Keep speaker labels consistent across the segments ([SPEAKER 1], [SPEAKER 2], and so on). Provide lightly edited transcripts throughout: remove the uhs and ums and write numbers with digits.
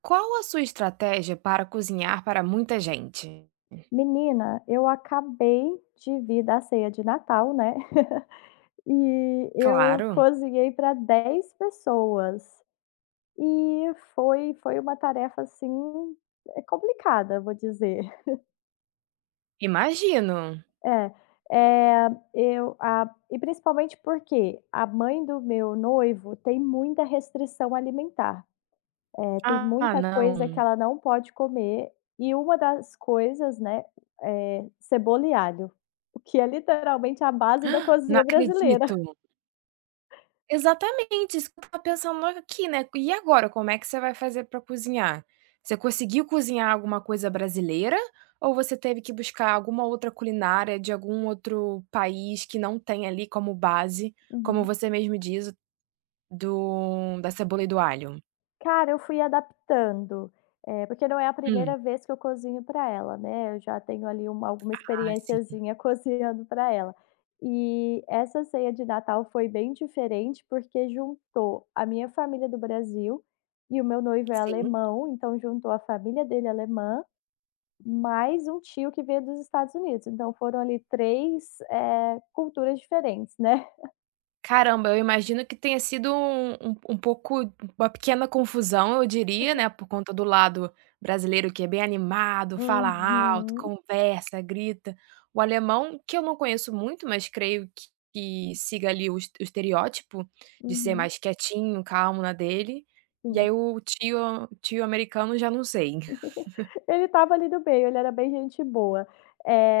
[SPEAKER 1] Qual a sua estratégia para cozinhar para muita gente?
[SPEAKER 2] Menina, eu acabei de vir da ceia de Natal, né, e eu
[SPEAKER 1] Claro,
[SPEAKER 2] cozinhei para 10 pessoas, e foi uma tarefa, assim, é complicada, vou dizer.
[SPEAKER 1] imagino.
[SPEAKER 2] É, é. Eu a E principalmente porque a mãe do meu noivo tem muita restrição alimentar, tem
[SPEAKER 1] "Ah,
[SPEAKER 2] muita coisa que
[SPEAKER 1] não,
[SPEAKER 2] ela não pode comer, e uma das coisas, né, é cebola e alho. O que é literalmente a base da
[SPEAKER 1] não
[SPEAKER 2] cozinha brasileira.
[SPEAKER 1] acredito". Exatamente, isso que eu estava pensando aqui, né. E agora, como é que você vai fazer para cozinhar? Você conseguiu cozinhar alguma coisa brasileira ou você teve que buscar alguma outra culinária de algum outro país que não tem ali como base, como
[SPEAKER 2] Uhum.
[SPEAKER 1] você mesmo diz, do da cebola e do alho?
[SPEAKER 2] Cara, eu fui adaptando, porque não é a
[SPEAKER 1] Hum.
[SPEAKER 2] primeira vez que eu cozinho para ela, né, eu já tenho ali uma alguma
[SPEAKER 1] Ah, sim.
[SPEAKER 2] experiênciazinha cozinhando para ela. E essa ceia de Natal foi bem diferente, porque juntou a minha família do Brasil e o meu noivo é
[SPEAKER 1] Sim.
[SPEAKER 2] alemão, então juntou a família dele alemã, mais um tio que veio dos Estados Unidos, então foram ali 3 culturas diferentes, né.
[SPEAKER 1] Caramba, eu imagino que tenha sido um pouco uma pequena confusão, eu diria, né, por conta do lado brasileiro que é bem animado, fala alto,
[SPEAKER 2] Uhum,
[SPEAKER 1] conversa, grita. O alemão, que eu não conheço muito, mas creio que siga ali o estereótipo de ser
[SPEAKER 2] uhum,
[SPEAKER 1] mais quietinho, calmo na dele, e aí
[SPEAKER 2] sim.
[SPEAKER 1] o tio americano já não sei.
[SPEAKER 2] Ele estava ali do meio, ele era bem gente boa.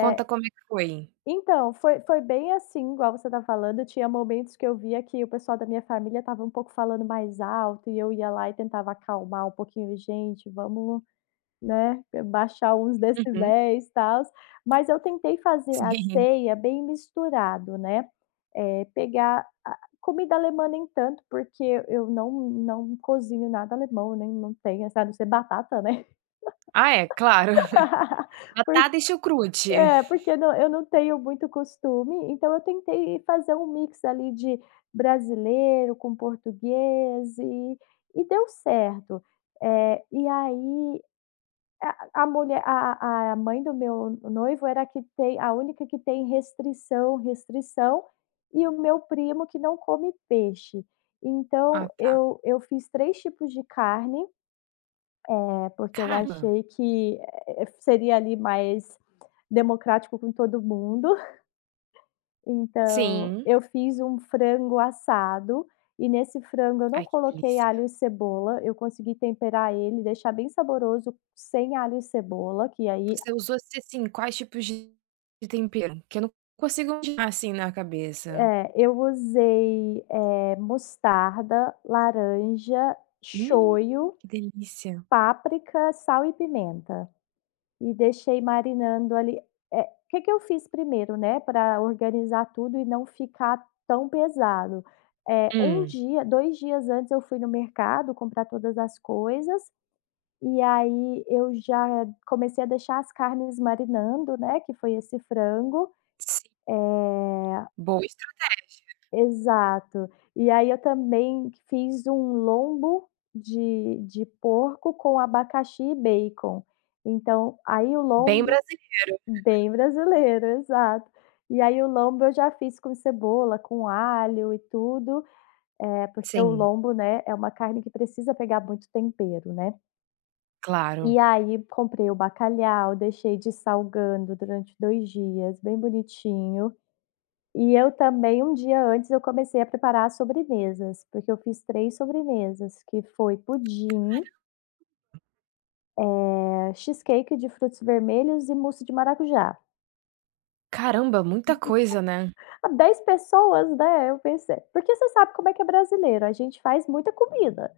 [SPEAKER 1] Conta como é que foi.
[SPEAKER 2] então, foi bem assim, igual você tá falando, tinha momentos que eu via que o pessoal da minha família estava um pouco falando mais alto e eu ia lá e tentava acalmar um pouquinho: "Gente, vamos, né, baixar uns
[SPEAKER 1] Uhum,
[SPEAKER 2] decibéis, tals". Mas eu tentei fazer a
[SPEAKER 1] sim.
[SPEAKER 2] ceia bem misturado, né, pegar a comida alemã nem tanto, porque eu não cozinho nada alemão, nem não tenho, assim, a não ser batata, né.
[SPEAKER 1] Ah é, claro. Batata e chucrute.
[SPEAKER 2] É, porque eu não tenho muito costume, então eu tentei fazer um mix ali de brasileiro com português e deu certo. E aí a mulher a mãe do meu noivo era a única que tem restrição, e o meu primo que não come peixe.
[SPEAKER 1] Ah
[SPEAKER 2] Então
[SPEAKER 1] tá.
[SPEAKER 2] eu fiz 3 tipos de carne, porque eu
[SPEAKER 1] Cara,
[SPEAKER 2] achei que, seria ali mais democrático com todo mundo. Então,
[SPEAKER 1] sim.
[SPEAKER 2] eu fiz um frango assado, e nesse frango eu não
[SPEAKER 1] Ai, que
[SPEAKER 2] coloquei
[SPEAKER 1] delícia.
[SPEAKER 2] alho e cebola, eu consegui temperar ele, deixar bem saboroso sem alho e cebola, que aí
[SPEAKER 1] Você usou se assim, quais tipos de tempero? Que eu não consigo imaginar, assim, na cabeça.
[SPEAKER 2] eu usei, mostarda, laranja,
[SPEAKER 1] Hum,
[SPEAKER 2] shoyu,
[SPEAKER 1] que delícia.
[SPEAKER 2] páprica, sal e pimenta. E deixei marinando ali. O que que eu fiz primeiro, né, para organizar tudo e não ficar tão pesado? 1
[SPEAKER 1] Hum,
[SPEAKER 2] dia, 2 dias antes eu fui no mercado comprar todas as coisas, e aí eu já comecei a deixar as carnes marinando, né, que foi esse frango.
[SPEAKER 1] sim,
[SPEAKER 2] Eh
[SPEAKER 1] boa estra
[SPEAKER 2] exato. E aí eu também fiz um lombo de porco com abacaxi e bacon. Então, aí o
[SPEAKER 1] bem
[SPEAKER 2] lombo.
[SPEAKER 1] brasileiro.
[SPEAKER 2] Bem brasileiro, exato. E aí o lombo eu já fiz com cebola, com alho e tudo, porque o
[SPEAKER 1] Sim,
[SPEAKER 2] lombo, né, é uma carne que precisa pegar muito tempero, né.
[SPEAKER 1] claro.
[SPEAKER 2] E aí comprei o bacalhau, deixei dessalgando durante 2 dias, bem bonitinho. E eu também, um dia antes, eu comecei a preparar as sobremesas, porque eu fiz 3 sobremesas, que foi pudim, cheesecake de frutos vermelhos e mousse de maracujá.
[SPEAKER 1] Caramba, muita coisa, né.
[SPEAKER 2] Dez pessoas, né, eu pensei porque você sabe como é que é brasileiro, a gente faz muita comida.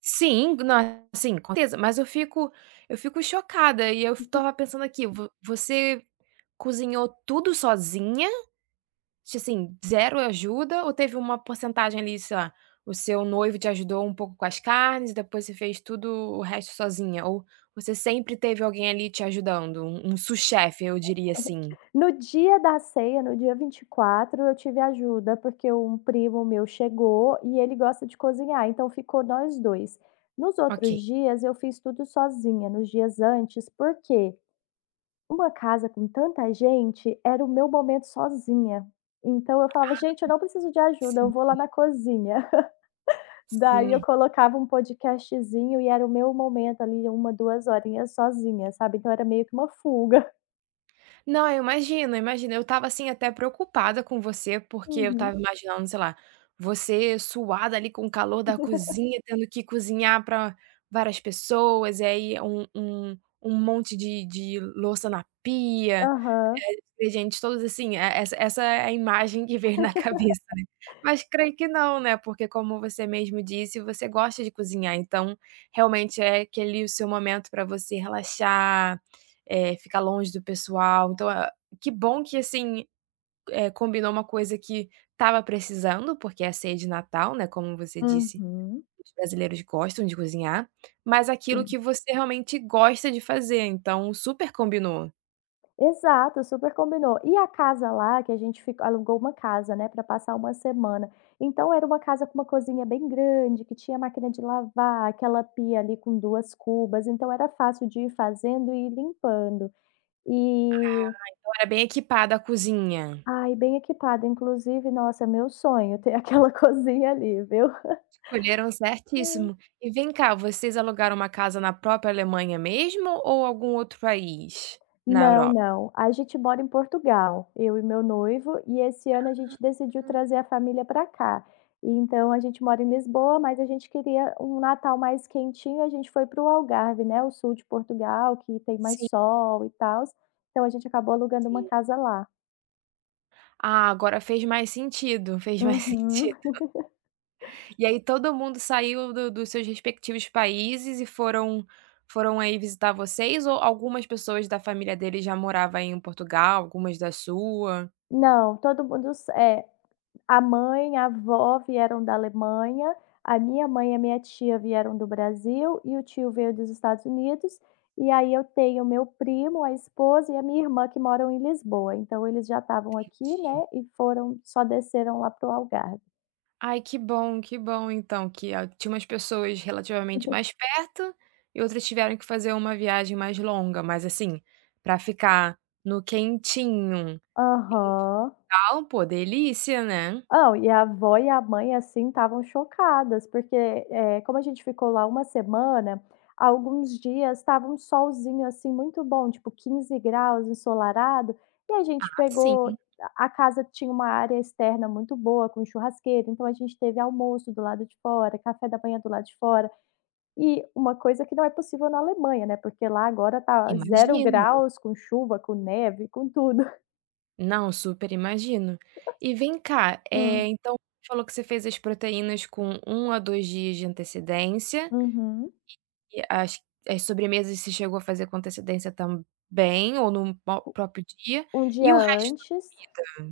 [SPEAKER 1] Sim, na sim, com certeza, mas eu fico chocada e eu f estava pensando aqui, vo você cozinhou tudo sozinha assim, zero ajuda ou teve uma porcentagem ali, sei lá, o seu noivo te ajudou um pouco com as carnes, depois você fez tudo o resto sozinha? Ou você sempre teve alguém ali te ajudando? Um sous-chefe, eu diria assim.
[SPEAKER 2] No dia da ceia, no dia 24, eu tive ajuda, porque um primo meu chegou e ele gosta de cozinhar, então ficou nós 2. Nos
[SPEAKER 1] Ok,
[SPEAKER 2] outros dias, eu fiz tudo sozinha, nos dias antes, porque uma casa com tanta gente era o meu momento sozinha. Então eu falava: "Gente, eu não preciso de ajuda, eu
[SPEAKER 1] sim,
[SPEAKER 2] vou lá na cozinha". Daí eu
[SPEAKER 1] sim.
[SPEAKER 2] colocava um podcastzinho e era o meu momento ali, uma 2 horinhas sozinha, sabe. Então era meio que uma fuga.
[SPEAKER 1] Não, eu imagino, eu imagino. Eu estava assim até preocupada com você, porque eu
[SPEAKER 2] Uhum.
[SPEAKER 1] estava imaginando, sei lá, você suada ali com o calor da cozinha, tendo que cozinhar para várias pessoas, e aí um monte de louça na pia.
[SPEAKER 2] Aham.
[SPEAKER 1] Ingredientes todos assim, é essa é a imagem que vem na cabeça, né. Mas creio que não, né, porque como você mesmo disse, você gosta de cozinhar, então realmente é aquele o seu momento pra você relaxar, ficar longe do pessoal, então, ah, que bom que assim, combinou uma coisa que estava precisando, porque é a ceia de Natal, né, como você disse,
[SPEAKER 2] Uhum.
[SPEAKER 1] os brasileiros gostam de cozinhar, mas aquilo que
[SPEAKER 2] Sim,
[SPEAKER 1] você realmente gosta de fazer, então super combinou.
[SPEAKER 2] exato, super combinou. E a casa lá que a gente ficou, alugou uma casa, né, para passar uma semana, então era uma casa com uma cozinha bem grande, que tinha máquina de lavar, aquela pia ali com 2 cubas, então era fácil de ir fazendo e ir limpando. E
[SPEAKER 1] Então era bem equipada a cozinha.
[SPEAKER 2] ai, bem equipada, inclusive, nossa, meu sonho ter aquela cozinha ali, viu.
[SPEAKER 1] Escolheram certíssimo. E vem cá, vocês alugaram uma casa na própria Alemanha mesmo ou algum outro país na
[SPEAKER 2] Não,
[SPEAKER 1] Europa?
[SPEAKER 2] não. A gente mora em Portugal, eu e meu noivo, e esse ano a gente decidiu
[SPEAKER 1] Hum,
[SPEAKER 2] trazer a família para cá. Então a gente mora em Lisboa, mas a gente queria um Natal mais quentinho, a gente foi para o Algarve, né, o sul de Portugal, que tem mais
[SPEAKER 1] sim,
[SPEAKER 2] sol e tal. Então a gente acabou alugando uma
[SPEAKER 1] sim.
[SPEAKER 2] casa lá.
[SPEAKER 1] Ah, agora fez mais sentido, fez mais
[SPEAKER 2] Uhum.
[SPEAKER 1] sentido. E aí todo mundo saiu do dos seus respectivos países e foram aí visitar vocês ou algumas pessoas da família dele já morava aí em Portugal, algumas da sua?
[SPEAKER 2] Não, todo mundo s é. A mãe, a avó vieram da Alemanha, a minha mãe e a minha tia vieram do Brasil e o tio veio dos Estados Unidos, e aí eu tenho o meu primo, a esposa e a minha irmã que moram em Lisboa, então eles já estavam aqui, né, e foram só desceram lá para o Algarve.
[SPEAKER 1] Ai, que bom então que a tinha umas pessoas relativamente mais perto e outras tiveram que fazer uma viagem mais longa, mas assim, pra ficar no quentinho e
[SPEAKER 2] Aham.
[SPEAKER 1] tal, pô, delícia, né? Ah,
[SPEAKER 2] Não, e a avó e a mãe, assim, estavam chocadas, porque, como a gente ficou lá uma semana, alguns dias estava um solzinho, assim, muito bom, tipo 15 graus, ensolarado, e a gente pegou
[SPEAKER 1] sim,
[SPEAKER 2] a. A casa tinha uma área externa muito boa, com churrasqueira, então a gente teve almoço do lado de fora, café da manhã do lado de fora. E uma coisa que não é possível na Alemanha, né, porque lá agora tá zero
[SPEAKER 1] imagino.
[SPEAKER 2] graus, com chuva, com neve, com tudo.
[SPEAKER 1] Não, super imagino. E vem cá,
[SPEAKER 2] Hum.
[SPEAKER 1] então você falou que você fez as proteínas com um a 2 dias de antecedência
[SPEAKER 2] Uhum.
[SPEAKER 1] e as as sobremesas você chegou a fazer com antecedência também ou no po próprio dia,
[SPEAKER 2] Um
[SPEAKER 1] e
[SPEAKER 2] dia
[SPEAKER 1] o resto da
[SPEAKER 2] antes.
[SPEAKER 1] vida?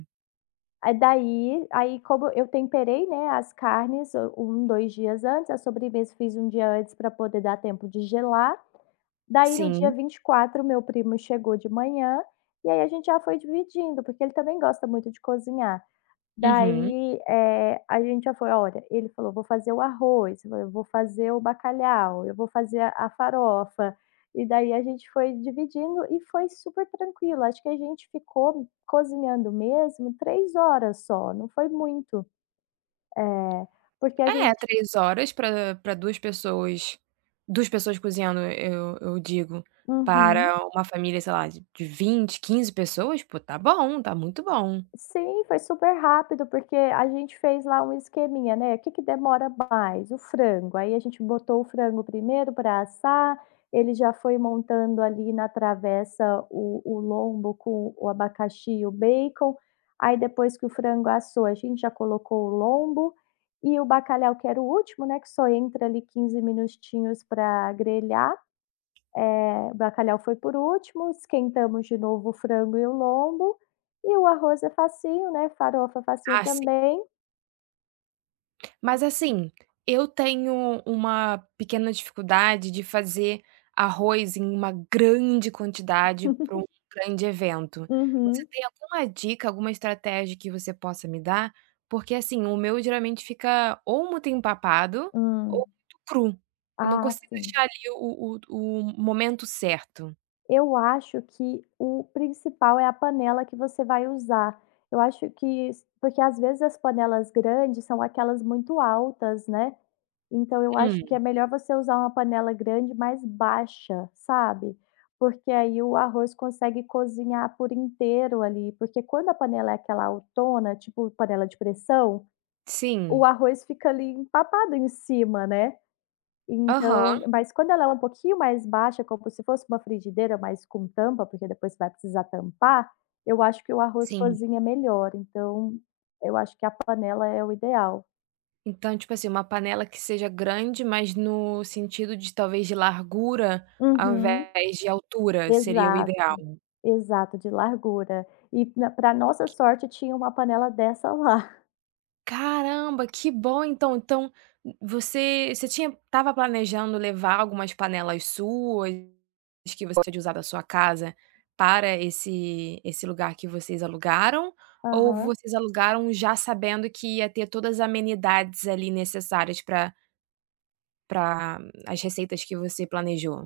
[SPEAKER 2] Aí, como eu temperei, né, as carnes, 2 dias antes, a sobremesa fiz um dia antes para poder dar tempo de gelar, daí no dia
[SPEAKER 1] Sim.
[SPEAKER 2] 24 meu primo chegou de manhã, e aí a gente já foi dividindo, porque ele também gosta muito de cozinhar.
[SPEAKER 1] Uhum.
[SPEAKER 2] Daí, a gente já foi: "Olha", ele falou: "Vou fazer o arroz, eu vou fazer o bacalhau, eu vou fazer a farofa". E daí a gente foi dividindo e foi super tranquilo. Acho que a gente ficou cozinhando mesmo 3 horas só, não foi muito. É, porque a
[SPEAKER 1] É,
[SPEAKER 2] gente.
[SPEAKER 1] 3 horas para para duas pessoas cozinhando, eu digo,
[SPEAKER 2] Uhum.
[SPEAKER 1] para uma família, sei lá, de 20, 15 pessoas, pô, tá bom, tá muito bom.
[SPEAKER 2] Sim, foi super rápido, porque a gente fez lá um esqueminha, né. O que que demora mais? O frango. Aí a gente botou o frango primeiro para assar, ele já foi montando ali na travessa o lombo com o abacaxi e o bacon, aí depois que o frango assou, a gente já colocou o lombo e o bacalhau que era o último, né, que só entra ali 15 minutinhos para grelhar, o bacalhau foi por último, esquentamos de novo o frango e o lombo, e o arroz é facinho, né, farofa é facinho
[SPEAKER 1] Ah
[SPEAKER 2] também.
[SPEAKER 1] Mas assim, eu tenho uma pequena dificuldade de fazer arroz em uma grande quantidade para um grande evento. Você
[SPEAKER 2] Uhum.
[SPEAKER 1] tem alguma dica, alguma estratégia que você possa me dar? Porque assim, o meu geralmente fica ou muito empapado ou
[SPEAKER 2] Hum.
[SPEAKER 1] muito cru. Eu não
[SPEAKER 2] Ah,
[SPEAKER 1] consigo
[SPEAKER 2] sim.
[SPEAKER 1] achar ali o momento certo.
[SPEAKER 2] Eu acho que o principal é a panela que você vai usar. Eu acho que s porque às vezes as panelas grandes são aquelas muito altas, né. Então eu
[SPEAKER 1] Hum,
[SPEAKER 2] acho que é melhor você usar uma panela grande, mais baixa, sabe, porque aí o arroz consegue cozinhar por inteiro ali, porque quando a panela é aquela altona, tipo panela de pressão,
[SPEAKER 1] sim.
[SPEAKER 2] o arroz fica ali empapado em cima, né. Então,
[SPEAKER 1] Aham,
[SPEAKER 2] mas quando ela é um pouquinho mais baixa, como se fosse uma frigideira, mas com tampa, porque depois você vai precisar tampar, eu acho que o arroz
[SPEAKER 1] sim.
[SPEAKER 2] cozinha melhor, então eu acho que a panela é o ideal.
[SPEAKER 1] Então, tipo assim, uma panela que seja grande, mas no sentido de talvez de largura ao
[SPEAKER 2] Uhum,
[SPEAKER 1] invés de altura, seria o
[SPEAKER 2] exato.
[SPEAKER 1] ideal.
[SPEAKER 2] Exato, de largura. E para nossa
[SPEAKER 1] Ok.
[SPEAKER 2] sorte tinha uma panela dessa lá.
[SPEAKER 1] Caramba, que bom então. Então, você você tinha estava planejando levar algumas panelas suas, que você pode usar da sua casa, para esse lugar que vocês alugaram? Ou
[SPEAKER 2] Aham.
[SPEAKER 1] vocês alugaram já sabendo que ia ter todas as amenidades ali necessárias para para as receitas que você planejou?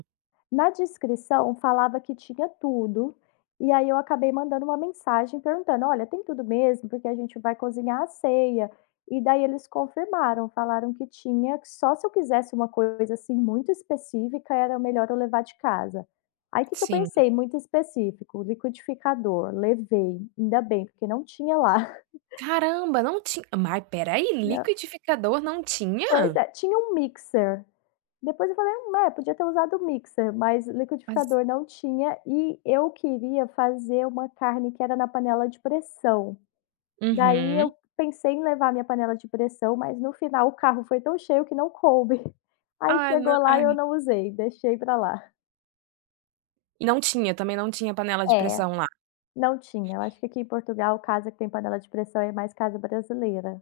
[SPEAKER 2] Na descrição falava que tinha tudo, e aí eu acabei mandando uma mensagem perguntando: "Olha, tem tudo mesmo? Porque a gente vai cozinhar a ceia". E daí eles confirmaram, falaram que tinha, que só se eu quisesse uma coisa, assim, muito específica, era melhor eu levar de casa. Aí que eu
[SPEAKER 1] Sim.
[SPEAKER 2] pensei? Muito específico, liquidificador, levei, ainda bem, porque não tinha lá.
[SPEAKER 1] Caramba, não tinha mas peraí,
[SPEAKER 2] Não.
[SPEAKER 1] liquidificador não
[SPEAKER 2] Pois
[SPEAKER 1] tinha?
[SPEAKER 2] é, tinha um mixer. Depois eu falei: é, podia ter usado o mixer", mas
[SPEAKER 1] Mas
[SPEAKER 2] liquidificador não tinha e eu queria fazer uma carne que era na panela de pressão. Daí
[SPEAKER 1] Uhum.
[SPEAKER 2] eu pensei em levar a minha panela de pressão, mas no final o carro foi tão cheio que não coube. Aí
[SPEAKER 1] Ai, não
[SPEAKER 2] chegou lá e eu
[SPEAKER 1] ai.
[SPEAKER 2] não usei, deixei pra lá.
[SPEAKER 1] E não tinha, também não tinha panela de
[SPEAKER 2] É,
[SPEAKER 1] pressão lá.
[SPEAKER 2] não tinha. Eu acho que aqui em Portugal casa que tem panela de pressão é mais casa brasileira.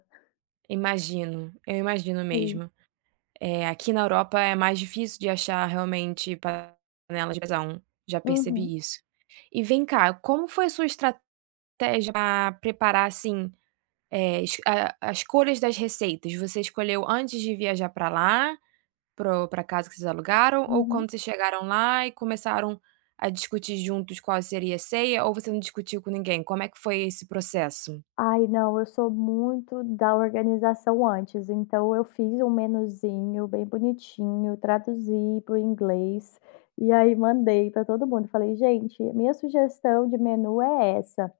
[SPEAKER 1] Imagino, eu imagino
[SPEAKER 2] Sim.
[SPEAKER 1] mesmo. Aqui na Europa é mais difícil de achar realmente panela de pressão, já
[SPEAKER 2] Uhum,
[SPEAKER 1] percebi isso. E vem cá, como foi a sua estratégia pra preparar, assim, es a as escolhas das receitas? Você escolheu antes de viajar para lá Pro pra casa que vocês alugaram ou
[SPEAKER 2] uhum.
[SPEAKER 1] quando vocês chegaram lá e começaram a discutir juntos qual seria a ceia ou você não discutiu com ninguém? Como é que foi esse processo?
[SPEAKER 2] Ai não, eu sou muito da organização antes, então eu fiz um menuzinho bem bonitinho, traduzi para o inglês, e aí mandei para todo mundo, falei: "Gente, minha sugestão de menu é essa".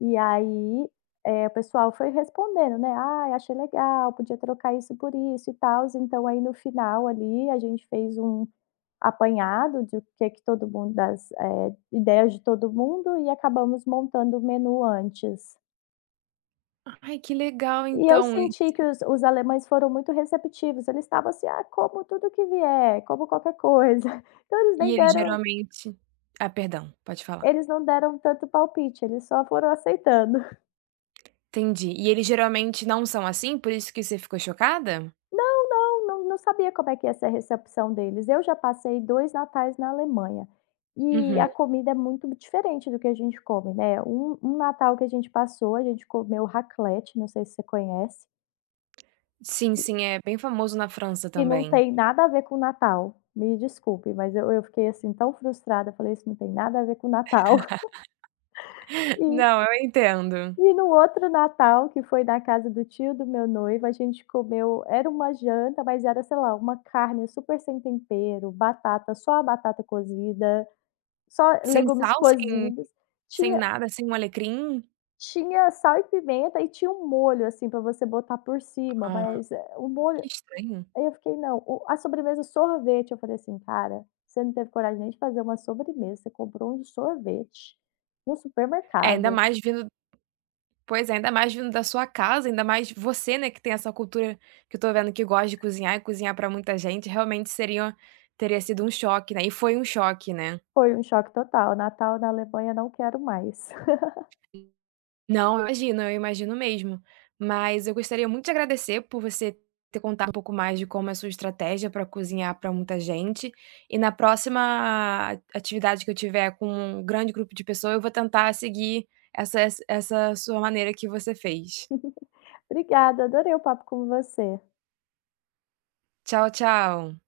[SPEAKER 2] E aí, o pessoal foi respondendo, né: "Ai, achei legal, podia trocar isso por isso e tals". Então aí no final ali, a gente fez um apanhado de o que é que todo mundo das, ideias de todo mundo, e acabamos montando o menu antes.
[SPEAKER 1] Ai, que legal
[SPEAKER 2] E eu
[SPEAKER 1] então.
[SPEAKER 2] senti que os alemães foram muito receptivos, eles estavam assim: "Ah, como tudo que vier, como qualquer coisa". Então eles
[SPEAKER 1] E
[SPEAKER 2] nem
[SPEAKER 1] eles
[SPEAKER 2] deram.
[SPEAKER 1] geralmente ah, perdão, pode falar.
[SPEAKER 2] Eles não deram tanto palpite, eles só foram aceitando.
[SPEAKER 1] Entendi. E eles geralmente não são assim? Por isso que você ficou chocada?
[SPEAKER 2] Não, não, não sabia como é que ia ser a recepção deles. Eu já passei 2 natais na Alemanha, e
[SPEAKER 1] Uhum.
[SPEAKER 2] a comida é muito diferente do que a gente come, né. Um natal que a gente passou, a gente comeu raclette, não sei se você conhece.
[SPEAKER 1] Sim, sim, é bem famoso na França
[SPEAKER 2] E não
[SPEAKER 1] também.
[SPEAKER 2] tem nada a ver com o Natal, me desculpe, mas eu fiquei, assim, tão frustrada, falei: "Isso não tem nada a ver com o Natal". E
[SPEAKER 1] Não, eu entendo.
[SPEAKER 2] e no outro Natal, que foi na casa do tio do meu noivo, a gente comeu, era uma janta, mas era, sei lá, uma carne super sem tempero, batata, só a batata cozida, só
[SPEAKER 1] Sem
[SPEAKER 2] legumes
[SPEAKER 1] sal, sem
[SPEAKER 2] cozidos,
[SPEAKER 1] sem
[SPEAKER 2] tinha.
[SPEAKER 1] nada, sem um alecrim?
[SPEAKER 2] Tinha sal e pimenta e tinha um molho, assim, para você botar por cima,
[SPEAKER 1] Ah,
[SPEAKER 2] mas, o molho.
[SPEAKER 1] que estranho.
[SPEAKER 2] Aí eu fiquei: "Não, o a sobremesa é sorvete", eu falei assim: "Cara, você não teve coragem nem de fazer uma sobremesa, você comprou um sorvete no
[SPEAKER 1] É, ainda
[SPEAKER 2] supermercado".
[SPEAKER 1] mais vindo Pois é, ainda mais vindo da sua casa, ainda mais você, né, que tem essa cultura que eu tô vendo que gosta de cozinhar e cozinhar pra muita gente, realmente seria teria sido um choque, né, e foi um choque, né.
[SPEAKER 2] Foi um choque total, Natal na Alemanha não quero mais.
[SPEAKER 1] Não, eu imagino mesmo. Mas eu gostaria muito de agradecer por você ter contado um pouco mais de como é a sua estratégia para cozinhar para muita gente, e na próxima atividade que eu tiver com um grande grupo de pessoas eu vou tentar seguir essa essa sua maneira que você fez.
[SPEAKER 2] Obrigada, adorei o papo com você.
[SPEAKER 1] Tchau, tchau.